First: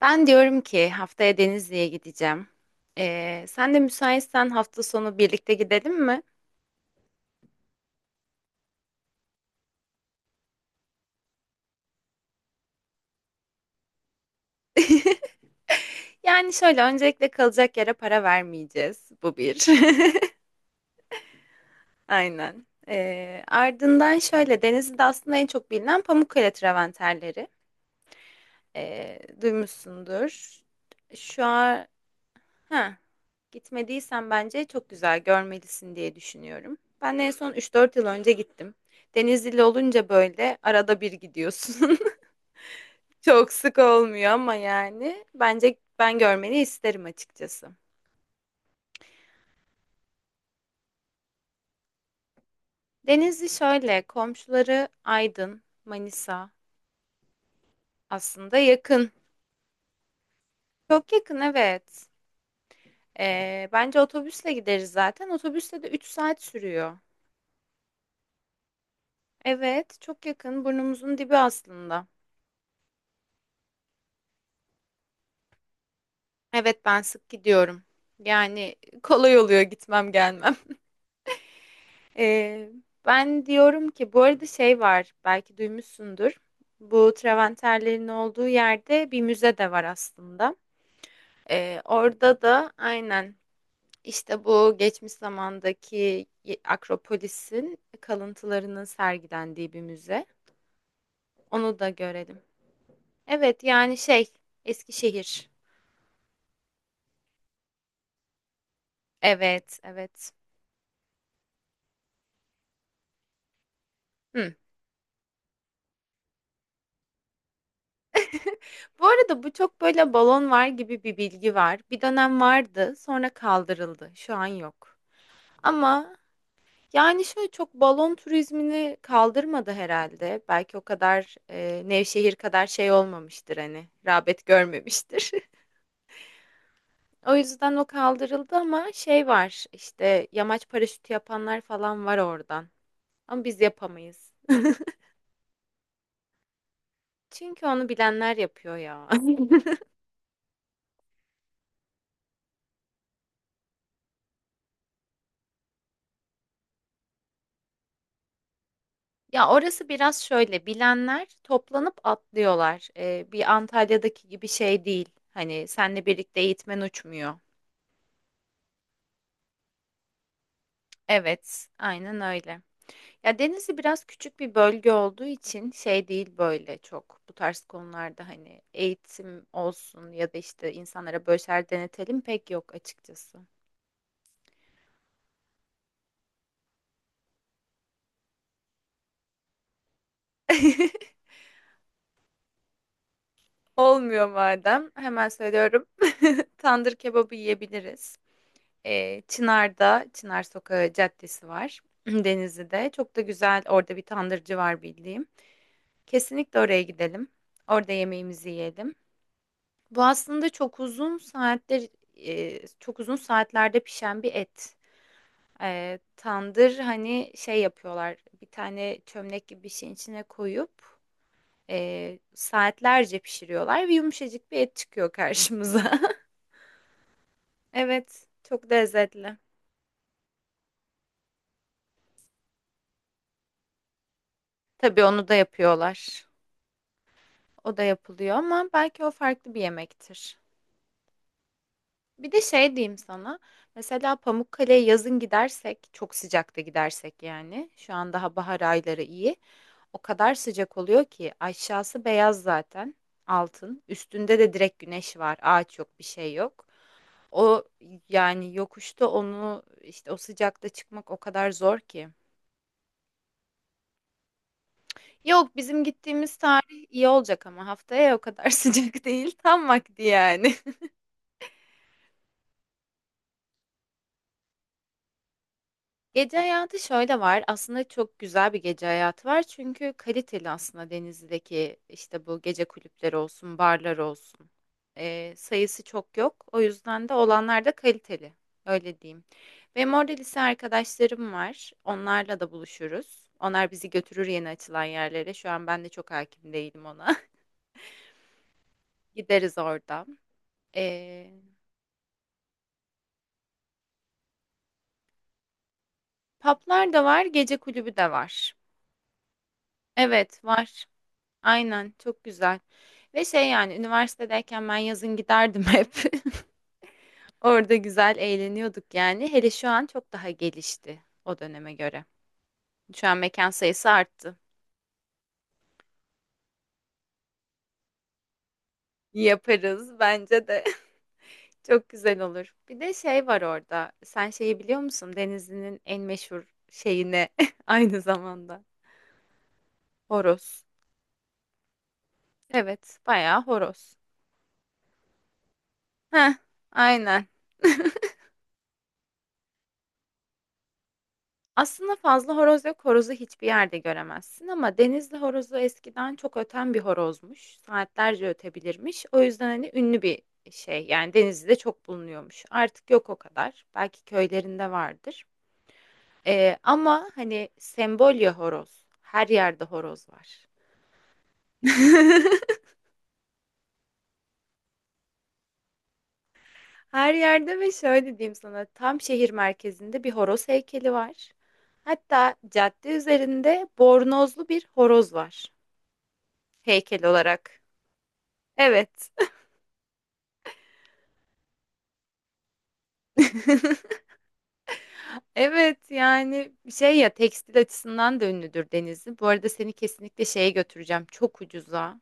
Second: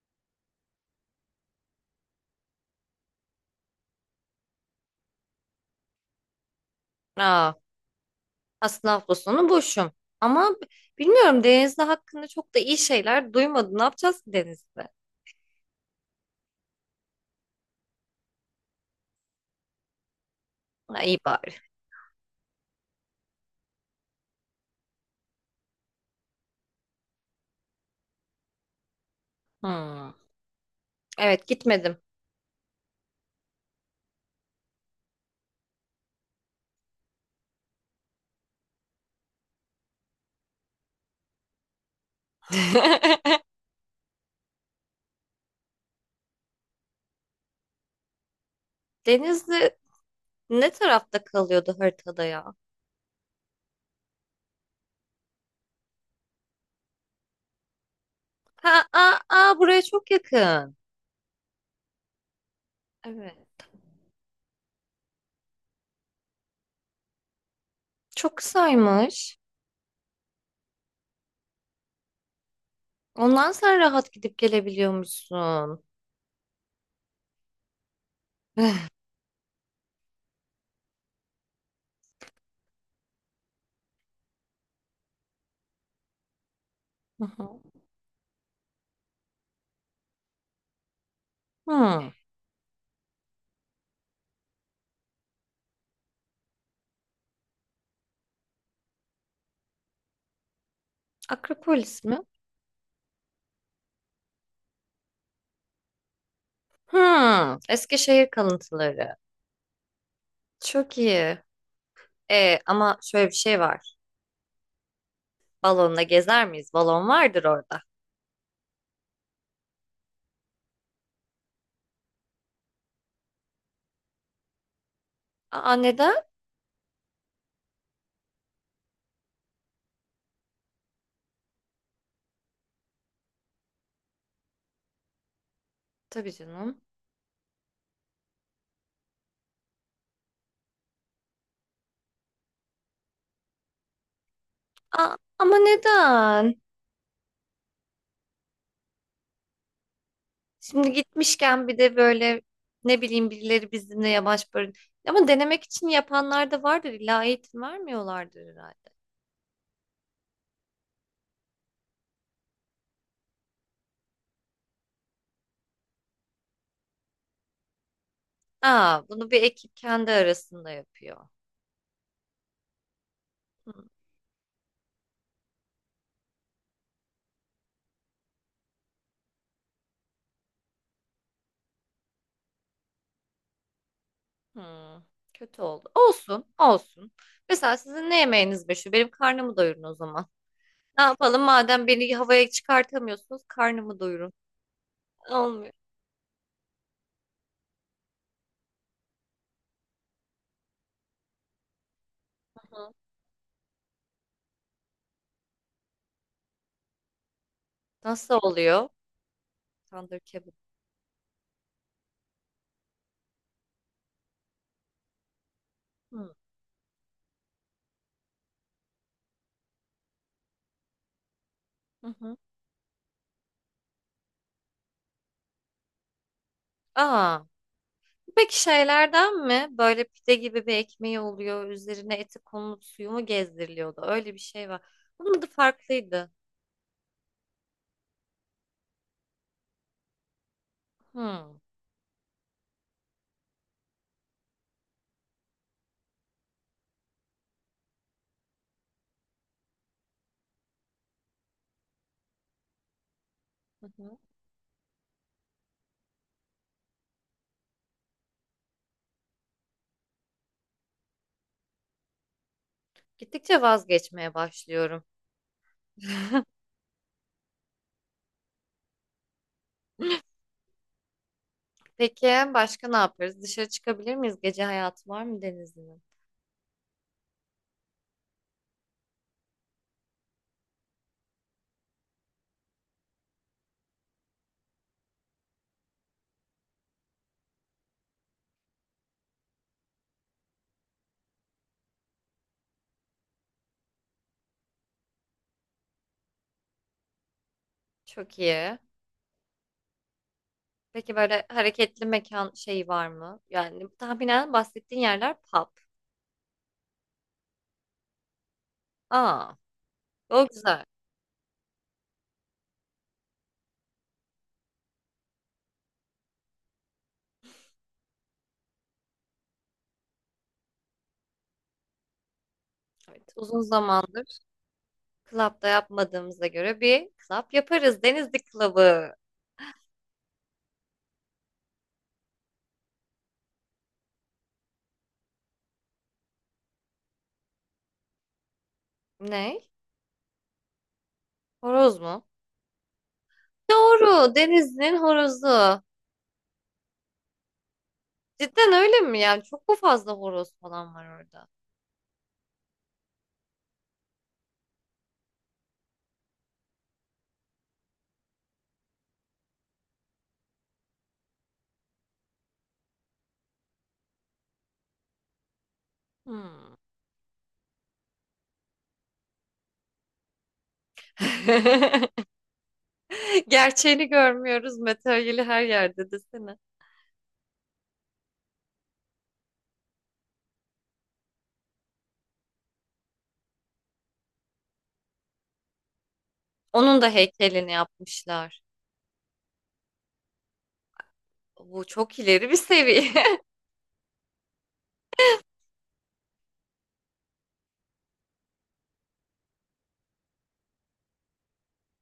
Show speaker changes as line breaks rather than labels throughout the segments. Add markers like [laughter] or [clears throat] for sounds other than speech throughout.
Ben diyorum ki haftaya Denizli'ye gideceğim. Sen de müsaitsen hafta sonu birlikte gidelim mi?
Aa, aslında hafta sonu boşum. Ama bilmiyorum, Denizli hakkında çok da iyi şeyler duymadım. Ne yapacağız ki Denizli?
Yani şöyle öncelikle kalacak yere para vermeyeceğiz. Bu bir.
Ha, iyi bari.
[laughs] Aynen. Ardından şöyle Denizli'de aslında en çok bilinen Pamukkale travertenleri.
Hmm.
Duymuşsundur. Şu
Evet,
an
gitmedim.
ha, gitmediysen bence çok güzel görmelisin diye düşünüyorum. Ben en son 3-4 yıl önce gittim. Denizli'li olunca böyle arada bir gidiyorsun. [laughs]
[laughs]
Çok sık olmuyor ama yani bence ben görmeni isterim açıkçası.
Denizli ne tarafta kalıyordu haritada ya?
Denizli şöyle komşuları Aydın, Manisa aslında
Ha,
yakın.
aa, aa, buraya çok yakın.
Çok yakın, evet.
Evet.
Bence otobüsle gideriz zaten. Otobüsle de 3 saat sürüyor.
Çok kısaymış.
Evet, çok yakın, burnumuzun dibi aslında.
Ondan sen rahat gidip gelebiliyormuşsun.
Evet, ben sık gidiyorum. Yani kolay oluyor gitmem gelmem. Ee, Ben diyorum ki bu arada şey var, belki duymuşsundur. Bu
Hı hı.
Traventerlerin olduğu yerde bir müze de var aslında.
Hmm.
Orada da aynen işte bu geçmiş zamandaki Akropolis'in kalıntılarının sergilendiği bir müze. Onu da
Akropolis mi?
görelim. Evet yani şey Eskişehir.
Hmm. Eskişehir kalıntıları.
Evet evet.
Çok iyi. E, ama şöyle bir şey var.
Hı.
Balonla gezer miyiz? Balon vardır orada.
Bu arada bu çok böyle balon var gibi bir bilgi var. Bir dönem vardı, sonra kaldırıldı. Şu an yok.
Aa, neden?
Ama yani, şöyle, çok balon turizmini kaldırmadı herhalde. Belki o kadar, Nevşehir kadar şey olmamıştır, hani, rağbet görmemiştir. [laughs]
Tabii canım.
O yüzden o kaldırıldı ama şey var, işte, yamaç paraşütü yapanlar falan var oradan ama biz yapamayız.
Aa, ama neden?
[laughs] Çünkü onu bilenler yapıyor ya. [laughs]
Şimdi gitmişken bir de böyle ne bileyim birileri bizimle yamaç barın. Ama denemek için yapanlar da vardır. İlla eğitim vermiyorlardır herhalde.
Ya, orası biraz şöyle, bilenler toplanıp atlıyorlar. Bir Antalya'daki gibi şey değil, hani, senle birlikte eğitmen uçmuyor.
Aa, bunu bir ekip kendi arasında yapıyor.
Evet, aynen öyle. Ya
Hı,
Denizli biraz küçük bir bölge olduğu için şey değil, böyle çok bu tarz konularda hani eğitim olsun ya da işte insanlara böşer denetelim pek yok açıkçası.
hı. Kötü oldu. Olsun, olsun. Mesela sizin ne yemeğiniz meşhur? Benim karnımı doyurun o zaman. Ne
[laughs]
yapalım madem beni havaya çıkartamıyorsunuz karnımı
Olmuyor
doyurun.
madem, hemen
Olmuyor.
söylüyorum. [laughs] Tandır kebabı yiyebiliriz. Çınar'da Çınar Sokağı Caddesi var [clears throat]
Hı
Denizli'de.
hı.
Çok da güzel orada bir tandırcı var bildiğim. Kesinlikle oraya gidelim. Orada
Nasıl
yemeğimizi
oluyor?
yiyelim. Bu
Tandır
aslında
kebap.
çok uzun saatler çok uzun saatlerde pişen bir et.
Hı.
Tandır hani şey yapıyorlar, bir tane çömlek gibi bir şeyin içine koyup
Hı hı.
saatlerce pişiriyorlar ve yumuşacık bir et çıkıyor karşımıza. [laughs]
Aa,
Evet,
peki
çok lezzetli.
şeylerden mi? Böyle pide gibi bir ekmeği oluyor. Üzerine eti konulup suyu mu gezdiriliyordu? Öyle bir şey var.
Tabii onu da
Bunun adı
yapıyorlar.
farklıydı.
O da yapılıyor ama belki o farklı bir yemektir.
Hmm.
Bir de şey diyeyim sana. Mesela Pamukkale'ye yazın gidersek, çok sıcakta gidersek yani. Şu an daha bahar ayları iyi. O kadar sıcak oluyor ki aşağısı beyaz zaten, altın.
Hı hı.
Üstünde de direkt güneş var. Ağaç yok, bir şey yok. O yani yokuşta onu işte o sıcakta çıkmak o kadar zor ki.
Gittikçe vazgeçmeye başlıyorum.
Yok, bizim gittiğimiz tarih iyi olacak, ama haftaya o kadar [laughs] sıcak değil. Tam vakti
[laughs]
yani.
Peki, başka ne yaparız? Dışarı çıkabilir miyiz? Gece hayatı var mı denizin?
Gece hayatı şöyle var. Aslında çok güzel bir gece hayatı var. Çünkü kaliteli aslında Denizli'deki işte bu gece kulüpleri olsun, barlar olsun. Sayısı çok yok. O yüzden de olanlar da kaliteli. Öyle diyeyim. Benim orada lise arkadaşlarım var. Onlarla da buluşuruz. Onlar bizi götürür yeni açılan yerlere. Şu an ben de çok hakim değilim ona.
Çok iyi.
[laughs] Gideriz orada.
Peki
Ee,
böyle hareketli mekan şeyi var mı? Yani tahminen bahsettiğin yerler pub.
Paplar da var, gece kulübü de var.
Aa,
Evet,
o güzel.
var. Aynen çok güzel. Ve şey yani üniversitedeyken ben yazın giderdim hep. [laughs] Orada güzel eğleniyorduk yani. Hele şu an çok daha gelişti o döneme göre. Şu an
Evet,
mekan
uzun
sayısı arttı.
zamandır. Club'da yapmadığımıza göre bir club yaparız. Denizli Club'ı.
Yaparız bence de. [laughs] Çok güzel olur. Bir de şey var orada. Sen şeyi biliyor musun? Denizli'nin en meşhur şeyine [laughs] aynı zamanda.
Ne?
Horoz.
Horoz mu?
Evet, bayağı horoz.
Doğru. Denizli'nin horozu.
Heh, aynen. [laughs]
Cidden öyle mi? Yani çok mu fazla horoz falan var orada?
Aslında fazla horoz yok, horozu hiçbir yerde göremezsin ama denizli horozu eskiden çok öten bir horozmuş. Saatlerce ötebilirmiş. O yüzden hani ünlü bir şey. Yani denizde çok bulunuyormuş. Artık yok o kadar. Belki köylerinde vardır.
Hmm.
Ama hani sembolya horoz. Her yerde horoz var.
[laughs]
[laughs]
Gerçeğini görmüyoruz. Materyali her yerde desene.
Her yerde. Ve şöyle diyeyim sana, tam şehir merkezinde bir horoz heykeli var. Hatta cadde üzerinde bornozlu bir horoz var,
Onun
heykel
da
olarak.
heykelini yapmışlar.
Evet.
Bu çok ileri bir seviye. [laughs]
[laughs] Evet yani şey ya tekstil açısından da ünlüdür Denizli. Bu arada seni kesinlikle şeye götüreceğim. Çok ucuza.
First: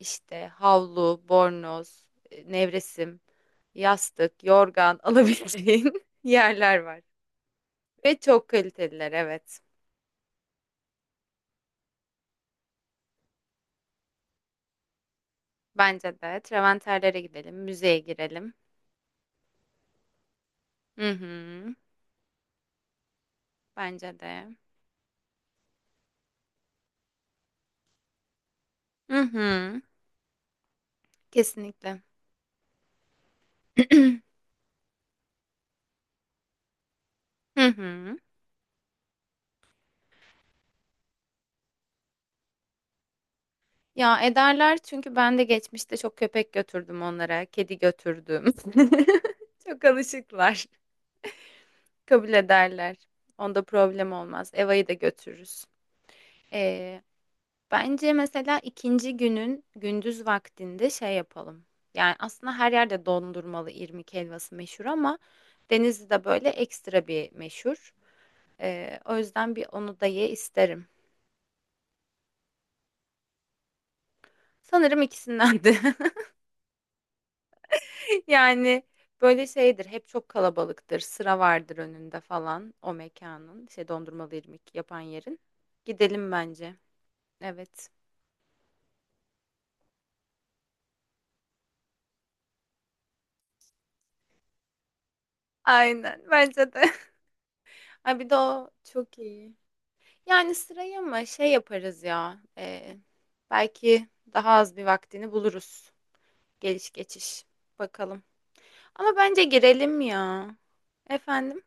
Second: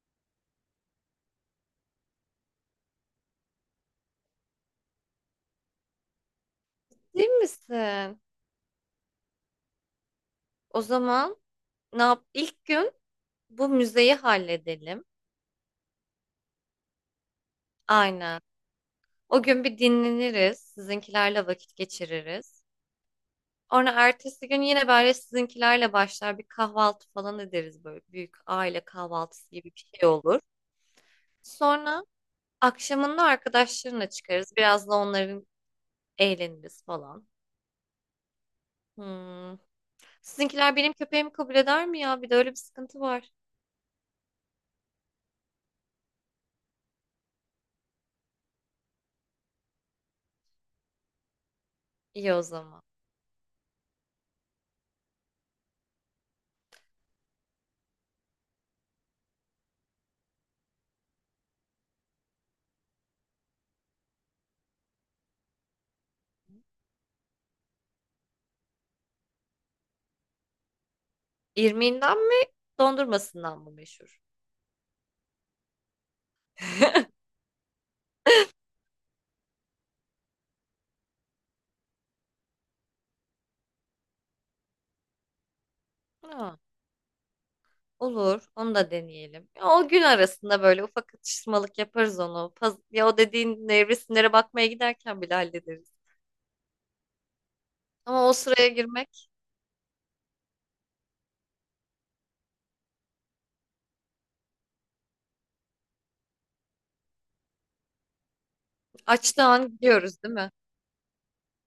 İşte havlu, bornoz, nevresim, yastık, yorgan [laughs] alabileceğin yerler var.
Değil
Ve
misin?
çok kaliteliler, evet.
O zaman ne yap? İlk gün bu müzeyi halledelim.
Bence de. Treventerlere gidelim, müzeye
Aynen.
girelim.
O gün bir dinleniriz,
Hı
sizinkilerle
hı.
vakit geçiririz. Sonra
Bence
ertesi
de.
gün yine böyle sizinkilerle başlar bir kahvaltı falan ederiz, böyle büyük aile
Hı
kahvaltısı gibi
hı.
bir şey olur.
Kesinlikle.
Sonra akşamında arkadaşlarına
[clears throat]
çıkarız. Biraz da onların eğleniriz falan.
Hı hı.
Hmm. Sizinkiler benim köpeğimi kabul eder mi ya? Bir de öyle bir sıkıntı var.
Ya ederler, çünkü ben de geçmişte çok köpek götürdüm onlara, kedi götürdüm. [laughs] Çok alışıklar. Kabul
İyi o zaman.
ederler. Onda problem olmaz. Eva'yı da götürürüz. Ee, Bence mesela ikinci günün gündüz vaktinde şey yapalım. Yani aslında her yerde dondurmalı irmik helvası meşhur ama Denizli'de böyle ekstra bir meşhur. O yüzden bir onu da ye isterim.
İrmiğinden mi, dondurmasından mı meşhur?
Sanırım ikisinden de. [laughs]
[laughs]
[laughs] Yani böyle şeydir. Hep çok kalabalıktır. Sıra vardır önünde falan o mekanın. Şey dondurmalı irmik yapan yerin. Gidelim
Aa.
bence. Evet.
Olur, onu da deneyelim. Ya, o gün arasında böyle ufak atıştırmalık yaparız onu. Ya o dediğin nevresimlere bakmaya giderken bile hallederiz.
Aynen bence de. [laughs] Ay
Ama
bir
o
de
sıraya
o çok
girmek
iyi. Yani sıraya mı şey yaparız ya. Belki daha az bir vaktini buluruz. Geliş geçiş. Bakalım. Ama bence
açtığı an
girelim
gidiyoruz değil
ya.
mi?
Efendim?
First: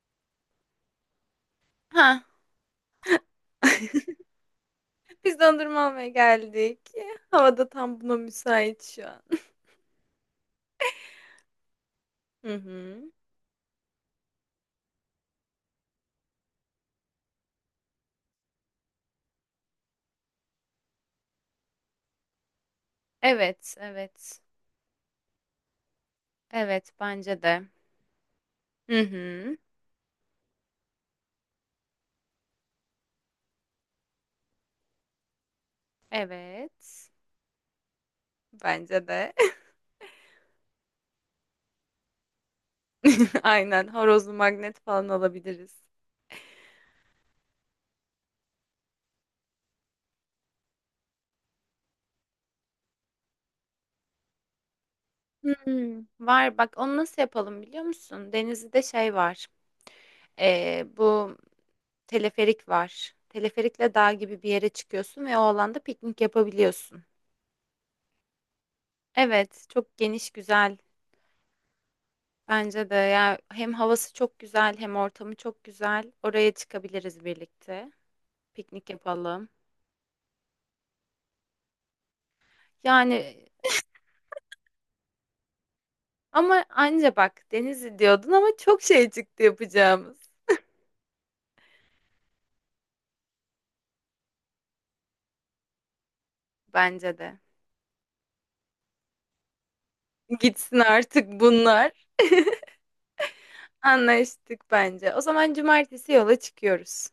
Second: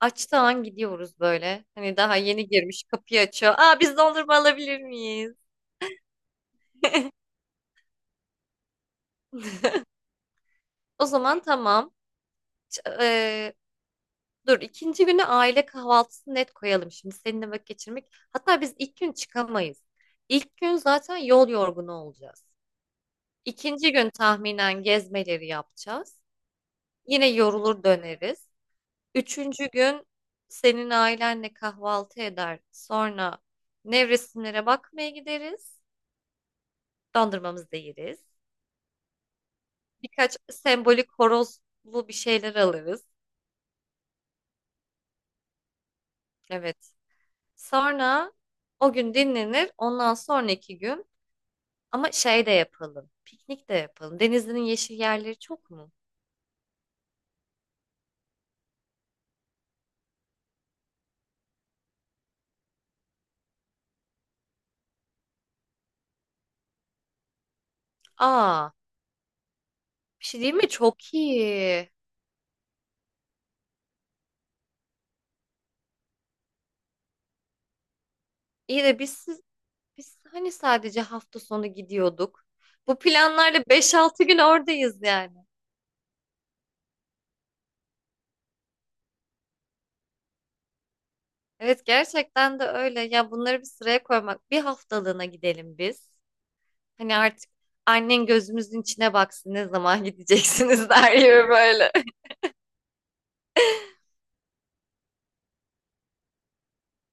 Açtığı an gidiyoruz böyle. Hani daha
Ha,
yeni girmiş kapıyı açıyor. Aa, biz dondurma alabilir
[laughs]
miyiz?
biz dondurma almaya geldik.
[laughs]
Havada tam buna müsait şu an.
O zaman tamam.
[laughs] Hı hı.
Ç- eee, dur, ikinci günü aile kahvaltısı net koyalım, şimdi seninle vakit geçirmek. Hatta biz ilk gün çıkamayız. İlk gün zaten yol yorgunu olacağız.
Evet,
İkinci gün
evet.
tahminen gezmeleri yapacağız.
Evet,
Yine
bence de.
yorulur döneriz.
Hı hı.
Üçüncü gün senin ailenle kahvaltı eder. Sonra nevresimlere bakmaya gideriz.
Evet.
Dondurmamızı da yeriz.
Bence de.
Birkaç sembolik horozlu bir şeyler alırız.
[laughs] Aynen. Horozlu magnet falan alabiliriz.
Evet. Sonra o gün dinlenir. Ondan sonraki gün ama şey de yapalım. Piknik de yapalım. Denizli'nin yeşil yerleri çok mu?
Hmm, var bak onu nasıl yapalım biliyor musun? Denizli'de şey var. Bu teleferik var. Teleferikle dağ gibi bir yere çıkıyorsun ve o alanda piknik yapabiliyorsun.
Aa,
Evet, çok
bir
geniş
şey değil mi?
güzel.
Çok iyi.
Bence de ya, hem havası çok güzel hem ortamı çok güzel. Oraya çıkabiliriz birlikte.
İyi
Piknik
de biz
yapalım.
biz hani sadece hafta sonu gidiyorduk. Bu
Yani
planlarla 5-6 gün oradayız yani.
ama anca bak Denizli diyordun ama çok şey çıktı yapacağımız.
Evet, gerçekten de öyle. Ya bunları bir sıraya koymak. Bir haftalığına gidelim biz. Hani
Bence de.
artık annen gözümüzün içine baksın ne zaman [laughs]
Gitsin
gideceksiniz der
artık
gibi böyle.
bunlar. Anlaştık bence. O zaman cumartesi yola çıkıyoruz.